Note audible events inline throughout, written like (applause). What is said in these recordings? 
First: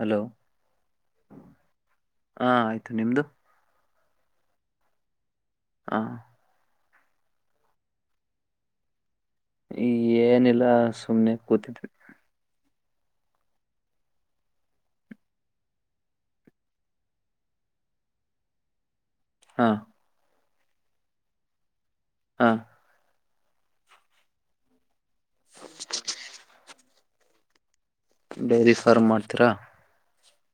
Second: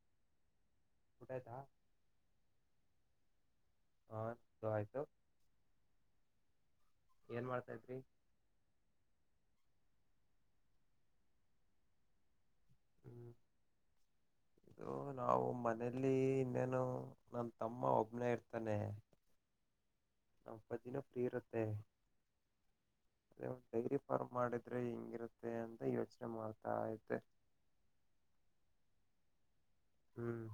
Hello ಊಟ ಆಯ್ತಾ? ಹಾ ಆಯ್ತು. ನಿಮ್ದು? ಹ ನಮ್ದು ಆಯ್ತು ಹಾ. ಏನ್ ಮಾಡ್ತಾ ಇದ್ರಿ? ಈ ಏನಿಲ್ಲ ಸುಮ್ನೆ ಕೂತಿದ್ವಿ. ಹ್ಮ್ (inaudible) ಇದು ನಾವು ಮನೇಲಿ ಇನ್ನೇನು ನನ್ ತಮ್ಮ ಒಬ್ಬನೇ ಇರ್ತಾನೆ. ಹಾ. ನಾಪ್ಪತ್ತು ದಿನ ಫ್ರೀ ಇರತ್ತೆ. ಹಾ. ಅದೇ ಒಂದ್ ಡೈರೀ ಫಾರ್ಮ್ ಮಾಡಿದ್ರೆ ಹೆಂಗಿರುತ್ತೆ ಅಂತ ಯೋಚನೆ ಮಾಡ್ತಾ ಇದ್ದೆ. ಡೈರಿ ಫಾರ್ಮ್ ಮಾಡ್ತೀರಾ. ಹ್ಮ್.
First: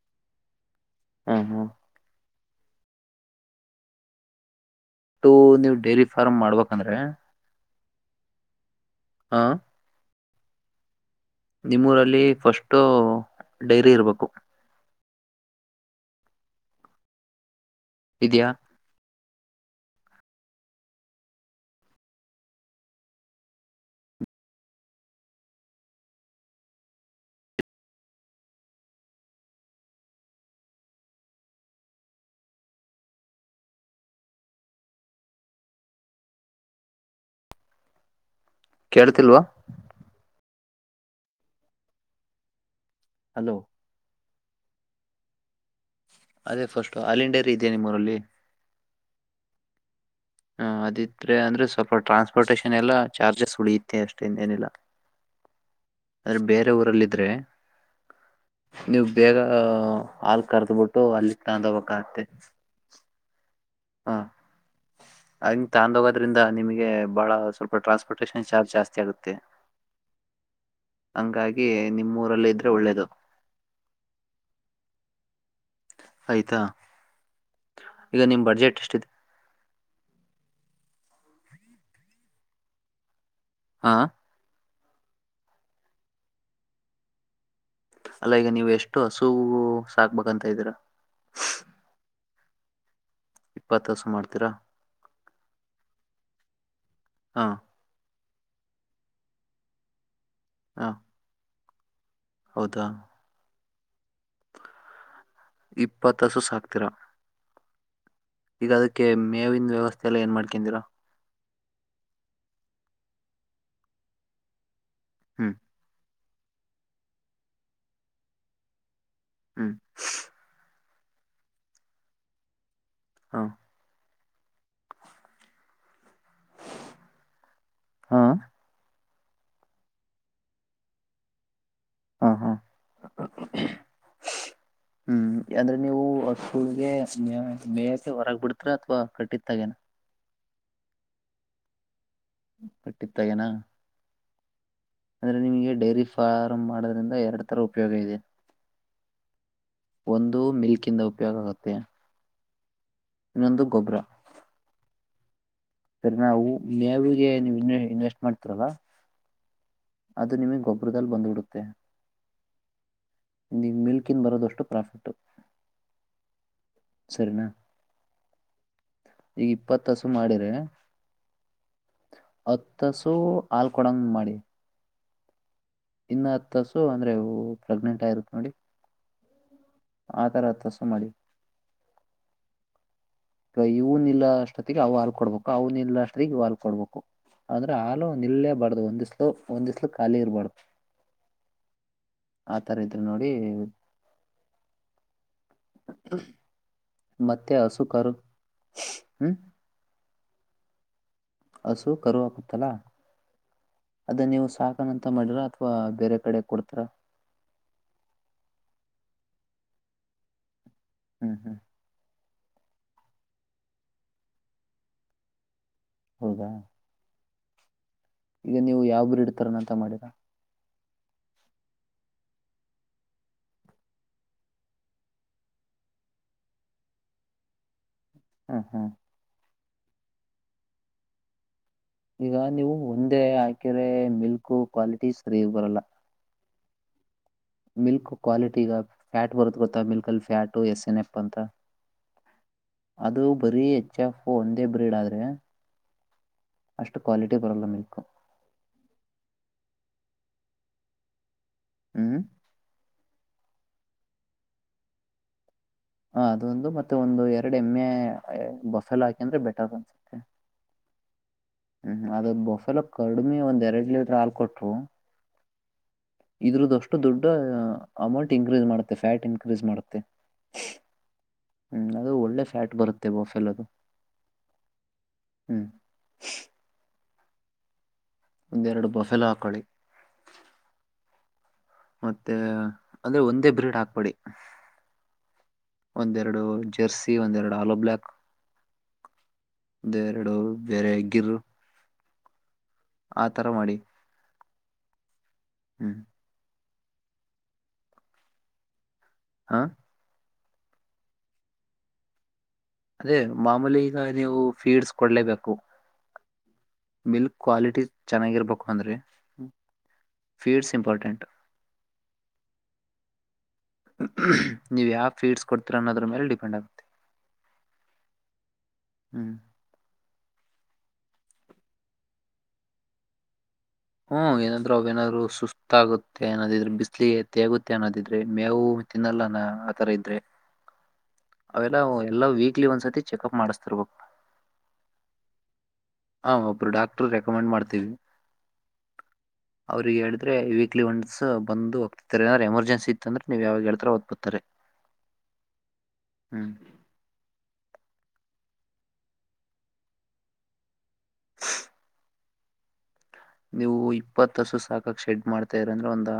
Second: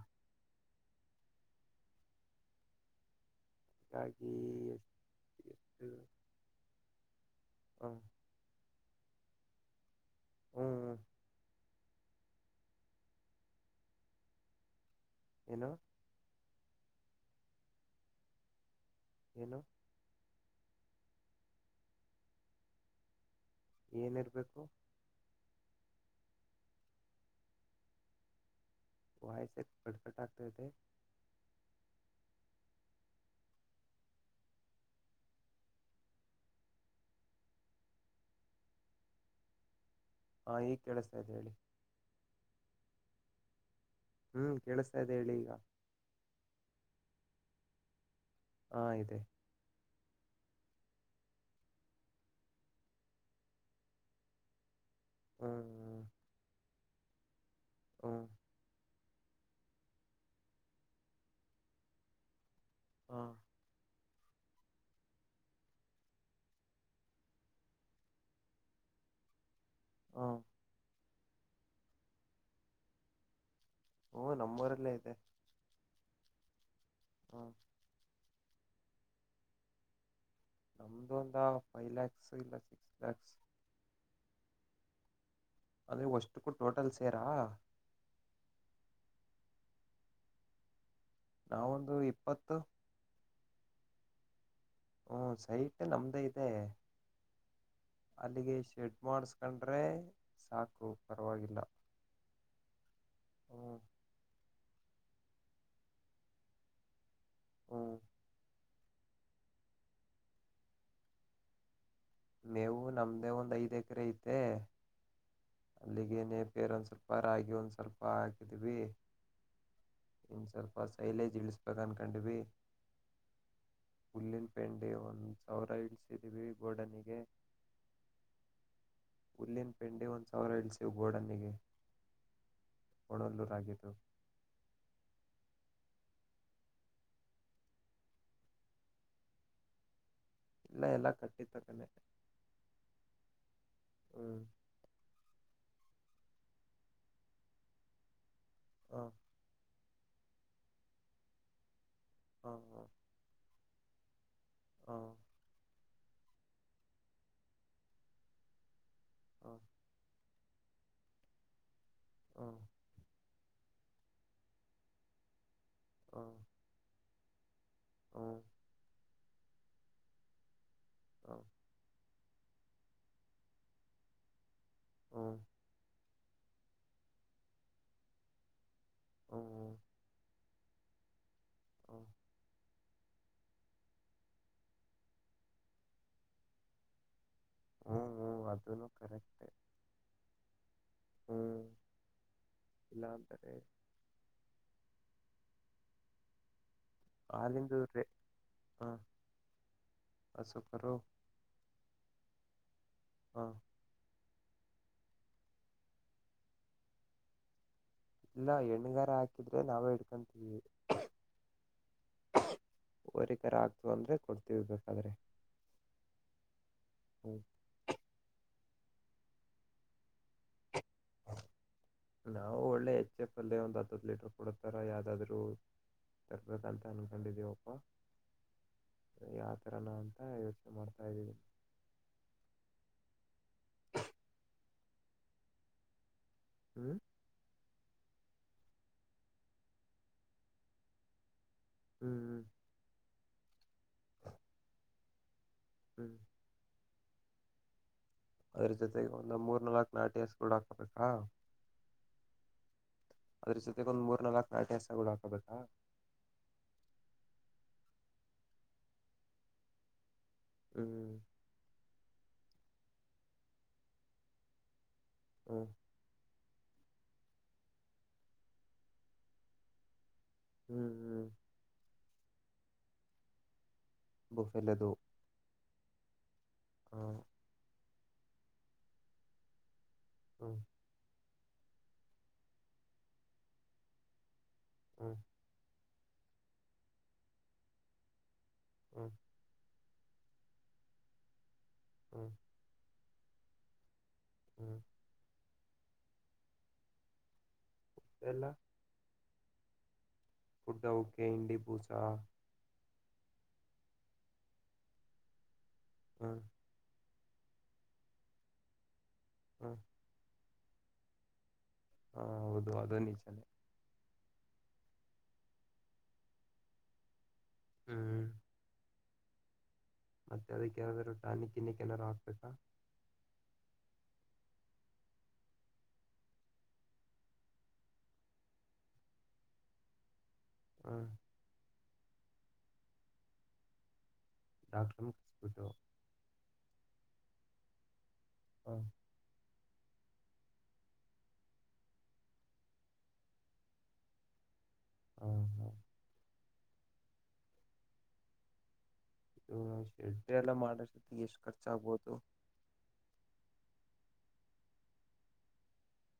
ಹ್ಮ ಹ್ಮ. ಹಾಗಾಗಿ ಟು ಎಷ್ಟು ನೀವ್ ಡೇರಿ ಫಾರ್ಮ್ ಮಾಡ್ಬೇಕಂದ್ರೆ. ಹಾ. ಹಾ. ಹ್ಮ್ ನಿಮ್ಮೂರಲ್ಲಿ ಫಸ್ಟ್ ಡೈರಿ ಇರ್ಬೇಕು ಏನು ಇದ್ಯಾಾ ಏನೊ ಏನಿರ್ಬೇಕು? ವಾಯಸ ಕಟ್ಕಟ್ ಆಾಗತದೆ ಕೇಳ್ತಿಲ್ವಾ? ಹಾ ಈಗ ಕೇಳ್ತಾ ಇದ್ದದೆ ಹೇಳಿ. ಹಲೋ ಹ್ಮ್ ಕೇಳಿಸ್ತಾ ಇದೆ ಹೇಳಿ ಈಗ ಅದೇ ಫಸ್ಟಟ್ ಹಾಲಿಂಡರಿ ಇದೆ ನಿಮ್ಮೂರಲ್ಲಿ? ಹಾ ಇದೆ ಹ್ಮ ಅದಿದ್ರೆ ಅಂದ್ರೆ ಸ್ವಲ್ಪ ಟ್ರಾನ್ಸ್ಪೋರ್ಟೇೇಶನ್ ಎಲ್ಲ ಚಾರ್ಜಸ್ ಉಳಿಯುತ್ತೆ ಅಷ್ಟೇಿಂದ ಏನಿಲ್ಲ ಹ್ಮ್ ಅಲ್ ಬೇರೆ ಊರಲ್ಲಿದ್ರೆ. ಹ ನೀವು ಬೇಗ ಹಾಲ್ ಕರ್ದಬಿಟ್ಟು ಅಲ್ಲಿ ತಾಂಡ್ಬೇಕಾಗತ್ತೆ. ಹಾ. ಹಾ ಹಂಗ್ ತಂಡ್ ಹೋಗೋದ್ರಿಂದ ನಿಮ್ಗೆ ಬಾಳ ಸ್ವಲ್ಪ ಟ್ರಾನ್ಸ್ಪೋರ್ಟಷನ್ ಚಾರ್ಜ್ ಜಾಸ್ತಿ ಆಗುತ್ತೆ. ಹಾ ಹಂಗಾಗಿ ನಿಮ್ಮ್ ಊರಲ್ಲ ಇದ್ರೆ ಒಳ್ಳೇದು. ಓ ನಮ್ಮೂರಲ್ಲೆ ಐತೆ. ಆಯ್ತಾ ಹಾ ಈಗ ನಿಮ್ ಬಜೆಟ್ ಎಷ್ಟಿದೆ. ನಮ್ದು ಒಂದ ಫೈವ್ ಲ್ಯಾಕ್ಸ್ ಇಲ್ಲ ಸಿಕ್ಸ್ ಲ್ಯಾಕ್ಸ್. ಹಾ ಅದೆ ಒಷ್ಟುಕ್ಕೂ ಟೋಟಲ್ ಸೇರಾ. ಅಲ್ಲ ಈಗ ನೀವು ಎಷ್ಟು ಹಸು ಸಾಕ್ಬೇಕಂತ ಇದೀರಾ. ನಾವೊಂದು ಇಪ್ಪತ್ತು. ಇಪ್ಪತ್ತು ಹಸು ಮಾಡ್ತೀರಾ. ಹ್ಮ ಸೈಟ್ ನಮ್ದೇ ಇದೆ. ಹಾ ಅಲ್ಲಿಗೆ ಶೆಡ್ ಮಾಡ್ಸ್ಕೊಂಡ್ರೆ ಹಾ ಸಾಕು ಪರವಾಗಿಲ್ಲ. ಹೌದಾ ಹು ಇಪ್ಪತ್ ಹಸು ಸಾಕ್ತೀರಾ. ಹ್ಮ್ ಈಗ ಅದಿಕ್ಕೆ ಮೇವಿನ್ ವ್ಯವಸ್ಥೆ ಎಲ್ಲ ಏನ್ ಮಾಡ್ಕಂದಿರಾ. ಮೇವು ನಮ್ದೇ ಒಂದ್ ಐದ್ ಎಕ್ರೆ ಐತೆ. ಹ್ಮ್ ಅಲ್ಲಿಗೇನೆೇ ಪೇರ್ ಒಂದ ಸ್ವಲ್ಪ ರಾಗಿ ಒಂದ್ ಸ್ವಲ್ಪ ಹಾಕಿದ್ವಿ. ಹ್ಮ್ ಇನ್ ಸ್ವಲ್ಪ ಸೈಲೇಜ್ ಇಳಸ್ಬೇಕ ಅನ್ಕೊಂಡ್ವಿ. ಹ್ಮ ಹುಲ್ಲಿನ್ ಪೆಂಡೆ ಒಂದ್ ಸಾವ್ರ ಇಡ್ ದಿವಿ ಗೊಡನ್ಗೆ. ಹಾ ಹುಲ್ಲಿನ್ ಪೆಂಡೆ ಒಂದು ಸಾವ್ರ ಇಳ್ಸಿವ್ ಗೋಡನಿಗೆ ಕೊಣಲ್ಲೂರ ಆಗಿದ್ದು, ಹ್ಮ (unintelligible) ಹ್ಮ್ ಅಂದ್ರೆ ನೀವು ಹಸುಗೆ ಮೇಯ್ಸಿ ಹೊರಗ್ ಬಿಡ್ತಿರಾ ಅಥವಾ ಕಟ್ಟಿತಗೇನ. ಇಲ್ಲ ಇಲ್ಲಾ ಕಟ್ಟಿತಕ್ಕಾನೆ, ಕಟ್ಟಿತಗೇನಾ. ಹ್ಮ್ ಅಂದ್ರೆ ನಿಮಗೆ ಡೈರಿ ಫಾರ್ಮ್ ಮಾಡೋದ್ರಿಂದ ಎರಡ್ ತರ ಉಪಯೋಗ ಇದೆ. ಹಾ ಒಂದು ಮಿಲ್ಕ್ ಇಂದ ಉಪಯೋಗ ಆಗುತ್ತೆ. ಹ್ಮ ಹಾ ಇನ್ನೊಂದು ಗೊಬ್ಬರ. ಹಾ ಸರಿ ನಾವು ಮೇವಿಗೆ ಇನ್ ಇನ್ವೆಸ್ಟ್ ಮಾಡ್ತರಲ್ಲ. ಹಾ ಅದು ನಿಮಗ್ ಗೊಬ್ಬರದಲ್ಲಿ ಬಂದ್ಬಿಡುತ್ತೆ ಹ್ಮ ನೀವು ಮಿಲ್ಕನ್ ಬರೋದಷ್ಟು ಪ್ರಾಫಿಟ್ ಹಾ ಸರ್ನಾ ಹ ಈಗ ಇಪ್ಪತ್ತಸು ಮಾಡಿರ ಹಾ ಹತ್ತಸು ಹಾಲ್ ಕೊಡಂಗ್ ಮಾಡಿ ಹಾ ಇನ್ನು ಹತ್ತುಸು ಅಂದ್ರೆ ಪ್ರೆಗ್ನೆಂಟ್ ಆಗಿರುತ್ ನೋಡಿ ಹ್ಮ ಆ ತರ ತ ಸು ಮಾಡಿ ಹಾ ಇವನ ಇಲ್ಲ ಅಷ್ಟೊತ್ತಿಗೆ ಅವು ಹಾಲ್ ಕೊಡ್ಬೇಕು ಅವ್ನ ಇಲ್ಲ ಅಷ್ಟೊಗೆ ಇವ ಹಾಲ್ಕೊಡ್ಬೇಕು ಅಂದ್ರೆ ಹಾಲು ನಿಲ್ಲೇಬಾರ್ದು ಅದನು ಒಂದ್ ದಿಸ್ಲು ಕರೆಕ್ಟ್ ಒಂದಸ್ಲು ಖಾಲಿ ಇರಬಾರ್ದು ಹ್ಮ್ ಆತರ ಇದ್ರು ನೋಡಿ ಇಲ್ಲಾಂದ್ರೆ ಹ ಹಾಲಂದೂಹಾ ಹ್ಮ್ ಅಸುಕೋ ಹಸು ಕರು ಹಾಕುತಲ್ಲ ಹಾ ಅದ ನೀವು ಸಾಕಣ ಅಂತ ಮಾಡಿರ ಅಥವಾ ಬೇರೆ ಕಡೆ ಕೊಡ್ತರಾ ಇಲ್ಲ ಹೆಣುಗಾರ ಹಾಕಿದ್ರೆ ನಾವೇ ಇಡ್ಕೊಂತೀವಿ ಹ್ಮ್ ಹ್ಮ್ ಹೋರಿಕರ ಆಗ್ತವ ಅಂದ್ರೆ ಕೊಡ್ತಿವಿ ಬೇಕಾದ್ರೆ ಹೌದಾ ಹ್ಮ್ ಈಗ ನೀವು ಯಾವ ಬ್ರ ಇಡ್ತಾರನಂತ ಮಾಡಿದರಾ ನಾವು ಒಳ್ಳೆ ಹೆಚ್ಚೆ ಪಲ್ಯ ಒಂದ್ ಹದ್ ಹದ್ ಲೀಟರ್ ಕೊಡತಾರ ಯಾವ್ದಾದ್ರು ತರ್ಬದ ಅಂತ ಅನ್ಕೊಂಡಿದೀವಪ್ಪ ಹಾ ಹಾ ಯಾವ ತರನ ಅಂತ ಯೋಚನೆ ಮಾಡ್ತಾ ಇದ್ದೀನ ಈಗ ನೀವು ಒಂದೇ ಹಾಕಿರೆ ಮಿಲ್ಕ್ ಕ್ವಾಲಿಟಿ ಸರಿ ಇರ್ ಬರಲ್ಲ ಹ್ಮ ಮಿಲ್ಕ್ ಕ್ವಾಲಿಟಿ ಈಗ ಫ್ಯಾಟ್ ಬರುತ್ತೆ ಗೊತ್ತಾ ಮಿಲ್ಕ್ ಅಲ್ಲಿ ಫ್ಯಾಟು ಎಸ್ ಎನ್ ಎಪ್ ಅಂತ ಹ್ಮ್ ಹ್ಮ್ ಅದು ಬರೀ ಎಚ್ ಎಫ್ ಒಂದೇ ಬ್ರೀಡ್ ಆದ್ರೆ ಹ್ಮ್ ಅಷ್ಟು ಕ್ವಾಲಿಟಿ ಬರಲ್ಲ ಅಂದರ್ ಜೊತೆ ನಮ್ಮೂರಲ್ಲಿ ನಾಕು ನಾಟಿಸಿಕೊಳ್ಳಬೇಕಾ ಹ್ಮ್ ಅದ್ರ ಜೊತೆಗೆ ಒ್ಮ ಮೂರ್ ನಲ್ಕುಾ ನಾಟಿ ಹಸುಗಳು ಹಾಕ್ಬೇಕಾ ಹ ಅದೊಂದು ಮತ್ತೆ ಒಂದು ಎರಡು ಎಮ್ಮೆ ಬಫೆಲ್ ಹಾಕಿ ಅಂದ್ರೆ ಬೆಟರ್ ಅನ್ಸುತ್ತೆ ಹ್ಮ್ ಹ್ಮ್ ಅದ್ ಬೊಫೆಲೊ ಕಡಿಮೆ ಒಂದ್ ಎರಡ್ ಲೀಟರ್ ಹಾಲ್ ಕೊಟ್ರು. ಹ್ಮ್ ಇದ್ರದ್ದ್ ಅಷ್ಟು ದೊಡ್ಡ ಅಮೌಂಟ್ ಇನ್ಕ್ರೀಸ್ ಮಾಡುತ್ತೆ ಫ್ಯಾಟ್ ಇನ್ಕ್ರೀಸ್ ಮಾಡುತ್ತೆ. ಹ್ಮ್ ಹ್ಮ್ ಹ್ಮ್ ಅದು ಒಳ್ಳೆ ಫ್ಯಾಟ್ ಬರುತ್ತೆ ಬೋಫೆಲೊದು. ಬೊಫೆಲೊದು. ಹ್ಮ್ ಹ ಒಂದೆರಡು ಬೊಫೆಲೊ ಹಾಕೊಳ್ಳಿ. ಹ್ಮ ಮತ್ತೆ ಅಂದ್ರೆ ಒಂದೇ ಬ್ರೀಡ್ ಹಾಕ್ಬೇಡಿ. ಹಾ ಒಂದೆರಡು ಜರ್ಸಿ ಒಂದೆರಡು ಹಾಲೋ ಬ್ಲಾಕ್. ಹ್ಮ ಒಂದೆರಡು ಬೇರೆಂಗಿರು. ಹಾ ಆ ತರ ಮಾಡಿ. ಹ್ಮ್ ಹ್ಮ್ ಡೆಲ್ಲ ಹಾ ಫುಡ್ ಅವ್ಕೆ ಇಂಡಿ ಬೂಸಾ. ಅದೇ ಮಾಮೂಲಿ ಈಗ ನೀವು ಫೀಡ್ಸ್ ಕೊಡ್ಲೇಬೇಕು. ಹ್ಮ ಮಿಲ್ಕ್ ಕ್ವಾಲಿಟಿ ಚೆನ್ನಾಗಿರ್ಬೇಕು ಅಂದ್ರೆ. ಹಾ ಫೀಡ್ಸ್ ಇಂಪಾರ್ಟೆಂಟ್. ಹಾ ಹೌದು ಅದು ನಿಜಾನೆ. ನೀವು ಯಾವ ಫೀಡ್ಸ್ ಕೊಡ್ತಿರಾ ಅನ್ನೋದ್ರ್ ಮೇಲೆ ಡಿಪೆಂಡ್ ಆಗುತ್ತೆ. ಹ್ಮ ಹ್ಮ್ ಮತ್ತೆ ಅದಕ್ಕೆ ಯನಾದ್ರು ಟಾನಿಕ್ ಗೀನಿಕ್ ಏನಾರು ಹಾಕ್ಬೇಕಾ? ಹ್ಮ್ ಏನಾದ್ರು ಅವೇನಾದ್ರು ಸುಸ್ತ್ ಆಗುತ್ತೆ ಅನ್ನೋದಿದ್ರೆ ಬಿಸ್ಲಿಗೆ ತೇಗುತ್ತೆ ಅನ್ನೋದಿದ್ರೆ ಮೇವು ತಿನ್ನಲ್ಲಾನ ಆತರ ಇದ್ರೆ. ಹ್ಮ ಅವೆಲ್ಲ ಎಲ್ಲಾ ವೀಕ್ಲಿ ಒಂದ್ಸತಿ ಚೆಕ್ ಅಪ್ ಮಾಡಿಸ್ತಿರ್ಬೇಕು. (unintelligible) ಹಾ ಒಬ್ರು ಡಾಕ್ಟರ್ ರೆಕಮೆಂಡ್ ಮಾಡ್ತೀವಿ. ಹಾ (unintelligible) ಅವ್ರಿಗೆ ಹೇಳಿದ್ರೆ ವೀಕ್ಲಿ ಒನ್ಸು ಬಂದು ಹೋಗ್ತಾರೆ ಏನಾದ್ರು ಎಮರ್ಜೆನ್ಸಿ ಇತ್ತು ಅಂದ್ರೆ ನೀವ್ ಯಾವಾಗ ಹೇಳ್ತಾರೆ ಅವಾಗ್ ಬರ್ತಾರೆ. (unintelligible) (inaudible) ಹಾ ಹಾ ಹ್ಮ್ ಇ ಸ್ಟೆಡ್ ಎಲ್ಲ ಮಾಡೊಸ್ತಿಗ್ ಎಷ್ಟು ಖರ್ಚಾಗ್ಬಹುದು? ನೀವು ಇಪ್ಪತ್ ಹಸು ಸಾಕಕ್ ಶೆಡ್ ಮಾಡ್ತಾ ಅಂದ್ರೆ ಒಂದ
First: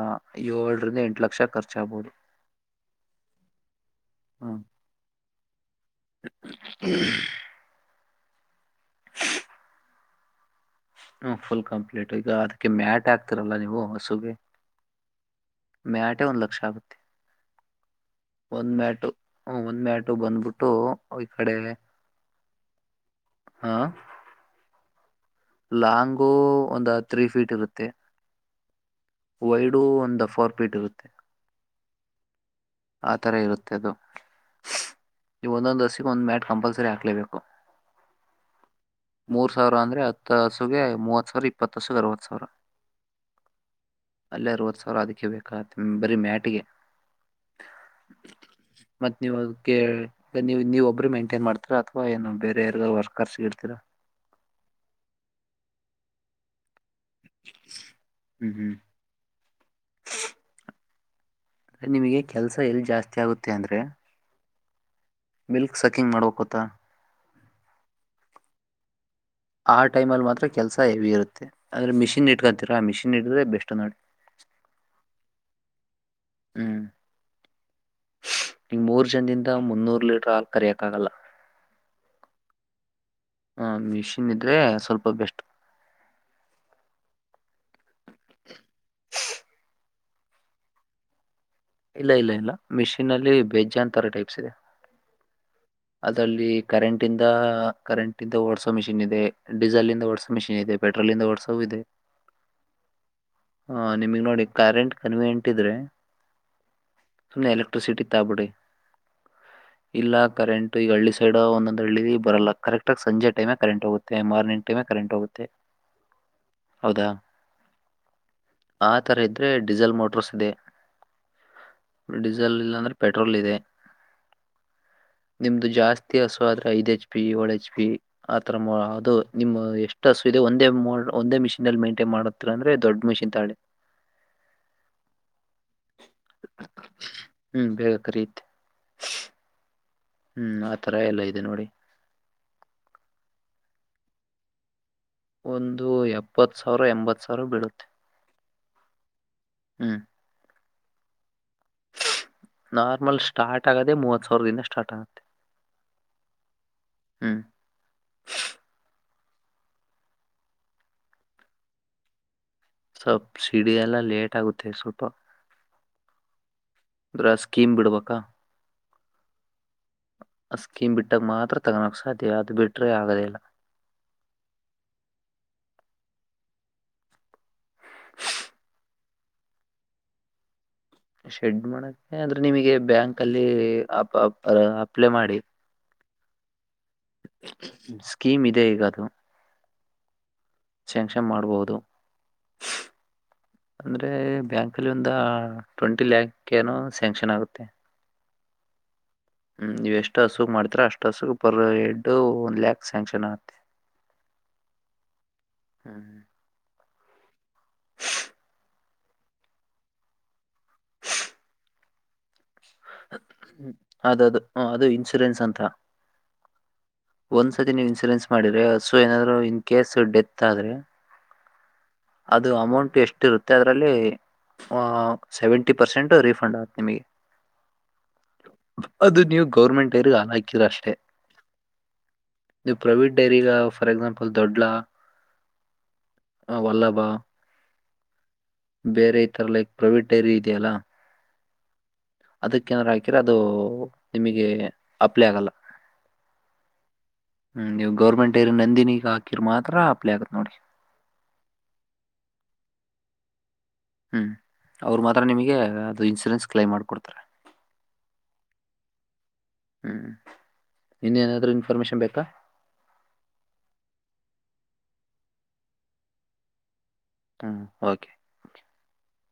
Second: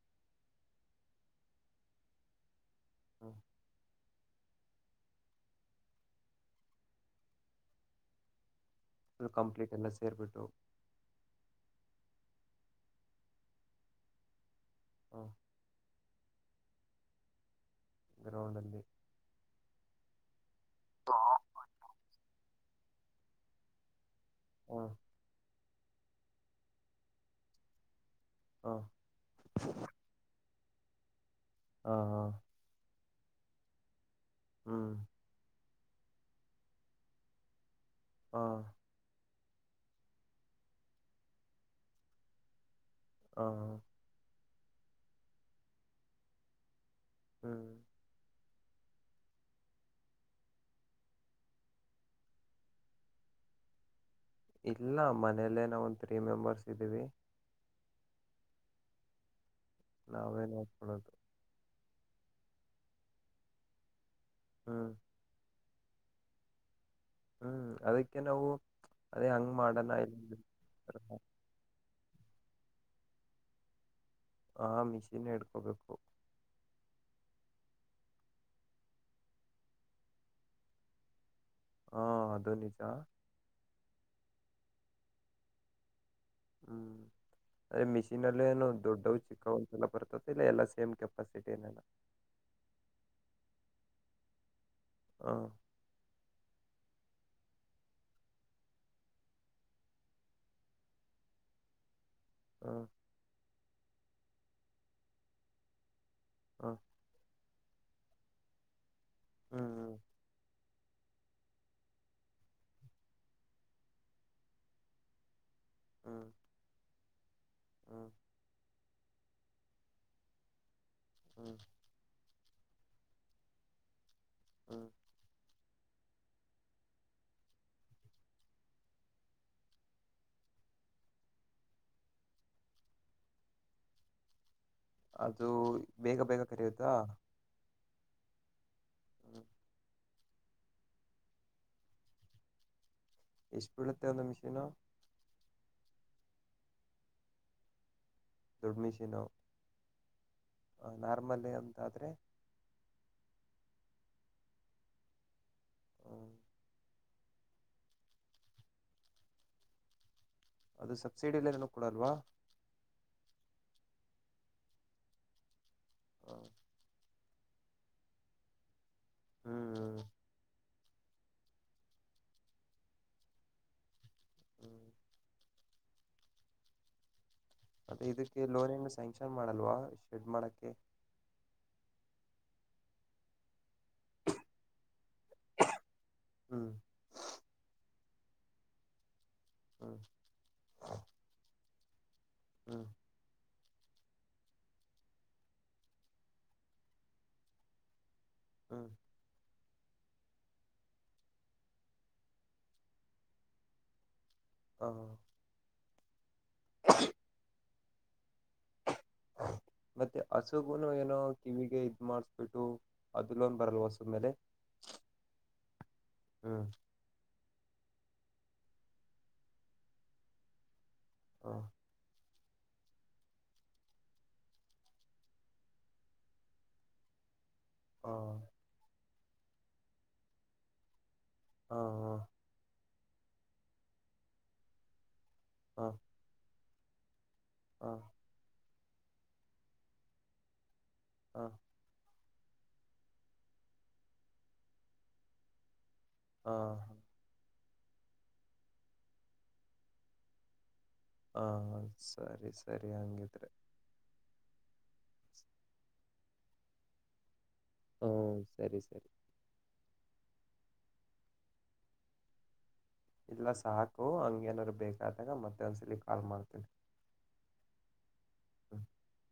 ಏಳರಿಂದ ಎಂಟು ಲಕ್ಷ ಖರ್ಚಾಗಬಹುದು. (inaudible) ಹಾ ಹಾ ಹ್ಮ್ (unintelligible) ಪುಲ್ ಕಂಪ್ಲೀಟ್ ಎಲ್ಲ ಸೇರಿಬಿಟ್ಟು. ಹ ಫುಲ್ ಕಂಪ್ಲೀಟ್ ಈಗ ಅದಕ್ಕೆ ಮ್ಯಾಟ್ ಆಗ್ತಿರಲ್ಲ ನೀವು ಹಸುಗೆ. ಹಾ ಮ್ಯಾಟೆ ಒಂದ್ ಲಕ್ಷ ಆಗುತ್ತೆ ಗ್ರೌಂಡ್ ಒಂದ್ ಅಲ್ಲಿ ಮ್ಯಾಟು. ಹ ಒಂದ್ ಮ್ಯಾಟು ಬಂದ್ಬಿಟ್ಟು ಈ ಕಡೆ ಹಾ ಹಾ ಲಾಂಗು ಒಂದು ತ್ರೀ ಫೀಟ್ ಇರುತ್ತೆ. ಹಾ ವೈಡು ಒಂದು ಫೋರ್ ಪೀಟ್ ಇರುತ್ತೆ. ಹಾ ಹಾ ಅತರ ಇರುತ್ತೆ ಅದು. ಹ್ಮ್ ಈವು ಒಂದೊಂದು ಹಸಿಗೆ ಒಂದ ಮ್ಯಾಟ್ ಕಂಪಲ್ಸರಿ ಹಕ್ಲೇಬೇಕು. ಹಾ ಮೂರ್ ಸಾವ್ರ ಅಂದ್ರೆ ಹತ್ತು ಹಸುಗೆ ಮೂವತ್ ಸಾವ್ರ ಇಪ್ಪತ್ತು ಹಸುಗೆ ಅರವತ್ತು ಸಾವ್ರ. ಹಾ ಅಲ್ಲೆ ಅರುವತ್ತು ಸಾವಿರ ಅದಕ್ಕೆ ಬೇಕಾ ಬರೀ ಮ್ಯಾಟ್ಗೆ ಹ್ಮ್ ಮತ್ ಇವಗೆ ಈಗ ನೀವು ನೀವ್ ಒಬ್ರು ಮೇಟೈನ್ ಮಾಡ್ತೀರಾ ಅಥವಾ ಏನು ಬೇರೆ ಯಾರ್ಗರ ವರ್ಕಸ್ ಇಡ್ತಿರಾ. ಇಲ್ಲ ಮನೇಲ್ಲೇ ನಾವು ಒಂದ್ ತ್ರೀ ಮೆಂಬರ್ಸ್ ಇದ್ದೀವಿ. ಹ್ಮ್ ಹ್ಮ್ ನಾವೇ ನೋಡ್ಕೊಳ್ಳೋದು. ಅ ನಿಮ್ಗೆ ಕೆಲಸ ಎಲ್ ಜಾಸ್ತಿ ಆಗುತ್ತೆ ಅಂದ್ರೆ. ಹಾ ಮಿಲ್ಕ್ ಸಕಿಂಗ್ ಮಾಡ್ಬೇಕತ್ತಾ. ಹ್ಮ್ ಅದಕ್ಕೆ ನಾವು ಅದೇ ಹಂಗ್ ಮಾಡಣ. ಅದ್ರೆ ಮಿಷನ್ ಇಟ್ಕ ತಿರಾ ಮಿಷನ್ ಇದ್ರೆ ಬೆಸ್ಟ್ ನೋಡಿ. ಆ ಮಿಷಿನ್ ನೆ ಹಿಡ್ಕೋಬೇಕು. ಹ್ಮ್ ಈಗ ಮೂರು ಜನದಿಂದ ಮುನ್ನೂರು ಲೀಟರ್ ಹಾಲ್ ಕರಿಯಕ್ ಆಗಲ್ಲ. ಹಾಅದು. ಹ ಮಿಷಿನ್ ಇದ್ರೆ ಸ್ವಲ್ಪ ಬೆಸ್ಟ್. ಹ್ಮ್ ಅದೇ ಮಿಷೀನಲೆ ಏನು ದೊಡ್ಡವು ಚಿಕ್ಕವು ಸಲ ಬರ್ತತಿ ಇಲ್ಲ ಎಲ್ಲಾ ಸೇಮ್ ಕೆಪಾಸಿಟಿ ಏನ. ಇಲ್ಲ ಇಲ್ಲ ಇಲ್ಲ ಮಿಷಿನ್ ಅಲ್ಲಿ ಬೇಜಾನ್ ತರ ಟೈಪ್ಸ್ ಇದೆ. ಹಾ ಅದ್ರಲ್ಲಿ ಕರೆಂಟ್ ಇಂದ ಕರೆಂಟ್ ಇಂದ ಓಡಸೋ ಮಿಷಿನ್ ಇದೆ ಡೀಸೆಲ್ ಇಂದ ಓಡಸೋ ಮಿಷಿನ್ ಇದೆ ಪೆಟ್ರೋಲ್ಂದ ಓಡ್ಸವೂ ಇದೆ. ಹಾ (inaudible) ಹಾ ನಿಮಗ್ ನೋಡಿ ಕರೆಂಟ್ ಕನ್ವಿನಿಯೆಂಟ್ ಇದ್ರೆ. ಹ (inaudible) ಸುಮ್ನೆ ಎಲೆಕ್ಟ್ರಿಸಿಟಿ ತೋಮ್ಬಿಡಿ ಹ್ಮ್ ಹ್ಮ್ ಇಲ್ಲಾ (inaudible) ಕರೆಂಟ್ ಈಗ ಹಳ್ಳಿ ಸೈಡ್ ಒಂದೊಂದು ಹಳ್ಳಿ ಬರಲ್ಲ ಕರೆಕ್ಟಾಗಿ ಸಂಜೆ ಟೈಮೆ ಕರೆಂಟ್ ಹೋಗುತ್ತೆ ಮಾರ್ನಿಂಗ್ ಟೈಮೆ ಅಲ್ಲಿ ಕರೆಂಟ್ ಹೋಗುತ್ತೆ. ಹು ಹೌದಾ? ಹು ಆತರ ಇದ್ರೆ ಡೀಸೆಲ್ ಮೋಟ್ರರ್ಸ್ ಇದೆ. ಹು ಡೀಸೆಲ್ ಇಲ್ಲ ಅಂದ್ರೆ ಪೆಟ್ರೋಲ್ ಇದೆ. ಹು ನಿಮ್ದು ಜಾಸ್ತಿ ಹಸುವಾದರೇ ಐದ ಹೆಚ್ ಪಿ ಏಳು ಹೆಚ್ ಪಿ ಆತರ ಅದು ನಿಮ್ಮ ಎಷ್ಟು ಹಸು ಇದೆ ಒಂದೇ ಮೋಡ ಒಂದೇ ಮಿಷಿನ್ ಅಲ್ಲಿ ಮೈಂಟೈನ್ ಮಾಡುತ್ ಇಲ್ಲ ಅಂದ್ರೆ ದೊಡ್ಡ ಮಿಷಿನ್ ತೋಯೋಳಿ. ಅದು ಬೇಗ ಬೇಗ ಕರೆಯತತ್ತಾ, (inaudible) ಹು ಬೇಗ ಕರಿಯುತ್ತೆ. (inaudible) ಹು ಆತರ ಎಲ್ಲಾ ಇದೆ ನೋಡಿ. ಇಷ್ಟ ಬೀಳುತ್ತೆ ಒಂದು ಮಿಷೀನು? ಒಂದು ಎಪ್ಪತ್ತ ಸಾವಿರ ಎಂಬತ್ತ ಸಾವಿರ ಬೀಳುತ್ತೆ. ದೊಡ್ಡ ಮೀಸಿ ನಾವ? (inaudible) ನಾರ್ಮಲ್ ಏ ಅಂತಾದರೆ? ನಾರ್ಮಲ್ ಸ್ಟಾರ್ಟ್ ಆಗೋದೆ ಮೂವತ್ತ ಸಾವಿರದಿಂದ ಸ್ಟಾರ್ಟ ಆಗುತ್ತೆ. ಹು (unintelligible) ಹ (unintelligible) ಅದು ಸಬ್ಸಿಡಿ ಅಲ್ಲಿ ಏನು ಕೊೂಡಲ್ವಾ? (inaudible) ಸಬಸಿಡಿ ಎಲ್ಲಾ ಲೇಟ್ ಆಗುತ್ತೆ ಸ್ವಲ್ಪ. ಹೌದ (unintelligible) ಅಂದರ ಸ್ಕೀಮ್ ಬಿಡ್ಬೇಕಾ? ಹ (unintelligible) ಆ ಸ್ಕೀಮ್ ಬಿಟ್ಟಾಗ ಮಾತ್ರ ತಗೊನಕೆ ಸಾಧ್ಯ ಅದು ಬಿಟರೆೆ ಆಗದೇ ಇಲ್ಲ. (inaudible) (inaudible) ಇದಕ್ಕೆ ಲೋಡಿಂಗ ಸ್ಯಾಂಕ್ಷನ್ ಮಾಡಲ್ವಾ ಶೆಡ್ ಮಾಡಕ್ಕೆ. (inaudible) ಶೆಡ್ ಮಾಡಕ್ಕೆ ಆದರೆ ನಿಮಗೆ ಬ್ಯಾಂಕಲ್ಲಿ ಅ ಅಪರ್ ಅಪ್ಲೈ ಮಾಡಿ. ಹು ಸ್ಕೀಮ್ ಇದೆ ಈಗ ಅದು? ಹೌದು. ಸ್ಯಾಂಕ್ಷನ್ ಮಾಡಬಹುದು. ಹು ಅಂದ್ರೆ ಬ್ಯಾಂಕ್ ಅಲ್ಲಿ ಒಂದ ಆ ಟ್ವೆಂಟಿ ಲ್ಯಾಕ್ ಏನು ಸ್ಯಾಂಕ್ಷನ್ ಆಗುತ್ತೆ. ಹೂ ಹು ನೀವು ಎಷ್ಟು ಹಸು ಮಾಡ್ತೀರಾ ಅಷ್ಟ ಹಸು ಪರ್ ಎಟ್ಟು ಒಂದ್ ಲ್ಯಾಕ್ ಸ್ಯಾಂಕ್ಷನ್ ಆಗತ್ತೆ. (inaudible) ಹಾ (inaudible) ಹಾ (inaudible) ಹ (inaudible) ಮತ್ತೆ ಹಸಗುನು ಏನೋ ಕಿವಿಗೆ ಇದ್ ಮಾಡಸ್ಬಿಟ್ಟು ಅದದು -ಅದು ಇನ್ಸೂರೆನ್ಸ್ ಅಂತ. ಹಾ (inaudible) ಒಂದ್ಸತಿ ನೀವ್ ಇನ್ಸೂರೆನ್ಸ್ ಮಾಡಿದ್ರೆ ಹಸು ಏನಾದ್ರು ಇನ್ ಕೇಸ್ ಡೆತ್ ಆದ್ರೆ ಹಾ, ಅದು ಅಮೌಂಟ್ ಎಷ್ಟ ಇರುತ್ತೆ ಅದರಲ್ಲಿ ಸೆವೆಂಟಿ ಪರ್ಸೆಂಟ್ ರೀಫಂಡ್ ಆಯತು ನಿಮಗೆ. ಹ್ಮ (unintelligible) ಅದು ನೀವು ಗೌರ್ಮೆಂಟ್ ಏನ್ ಅನ್ನಕ್ಕಿಲ್ಲಅಷ್ಟೇ, ಹಾ, ಹಾ ನೀವು ಪ್ರೈವೇಟ್ ಡೈರಿಗ ಫಾರ್ (unintelligible) ಎಕ್ಸಾಂಪಲ್ ದೊಡ್ಡಾ ಹಾ (inaudible) ಹ, ವಲ್ಲಭಾ ಹಾ, ಬೇರೆ ಈ ತರ ಲೈಕ್ ಪ್ರೈವೇಟ್ ಡೈರಿ ಇದೆಯಲ್ಲಾ, ಹಾಂ (inaudible) ಅದಕ್ಕ ಏನಾರ ಹಾಕಿರ ಅದು ನಿಮಗೆ ಅಪ್ಲೈ ಆಗಲ್ಲ. ಹಾ, ಹ್ಮ, ನೀವು ಗೌರ್ಮೆಂಟ ಏರಿ ನಂದಿನಿಗ ಹಾಕಿದರ್ ಮಾತ್ರ ಹಪ್ಲೇ ಆಗತ್ತ ನೋಡಿ. ಹ, ಸರಿ -ಸರಿ ಹಂಗಿದ್ರೆ. ಹ್ಮ್, ಅವ್ರು ಮಾತ್ರ ನಿಮಗೆ ಅದು ಇನ್ಶೂರೆನ್ಸ್ ಕ್ಲೈಮ್ ಮಾಡ್ಕೊಡ್ತಾರೆ. ಹ್ಮ್, ಸರಿ ಸರಿ ಹ್ಮ್, ಇನ್ನಾಏನಾದ್ರೂ ಇನ್ಫಾರ್ಮೇಶನ್ ಬೇಕಾ ಇಲ್ಲ ಸಾಕು ಹಂಗೇಏನಾದ್ರು ಬೇಕಾದಾಗ ಮತ್ತೆ ಒಂದ್ಸಲ ಕಾಲ್ ಮಾಡ್ತೀನಿ. ಹಾ ಓಕೆ, ಹಾ (inaudible)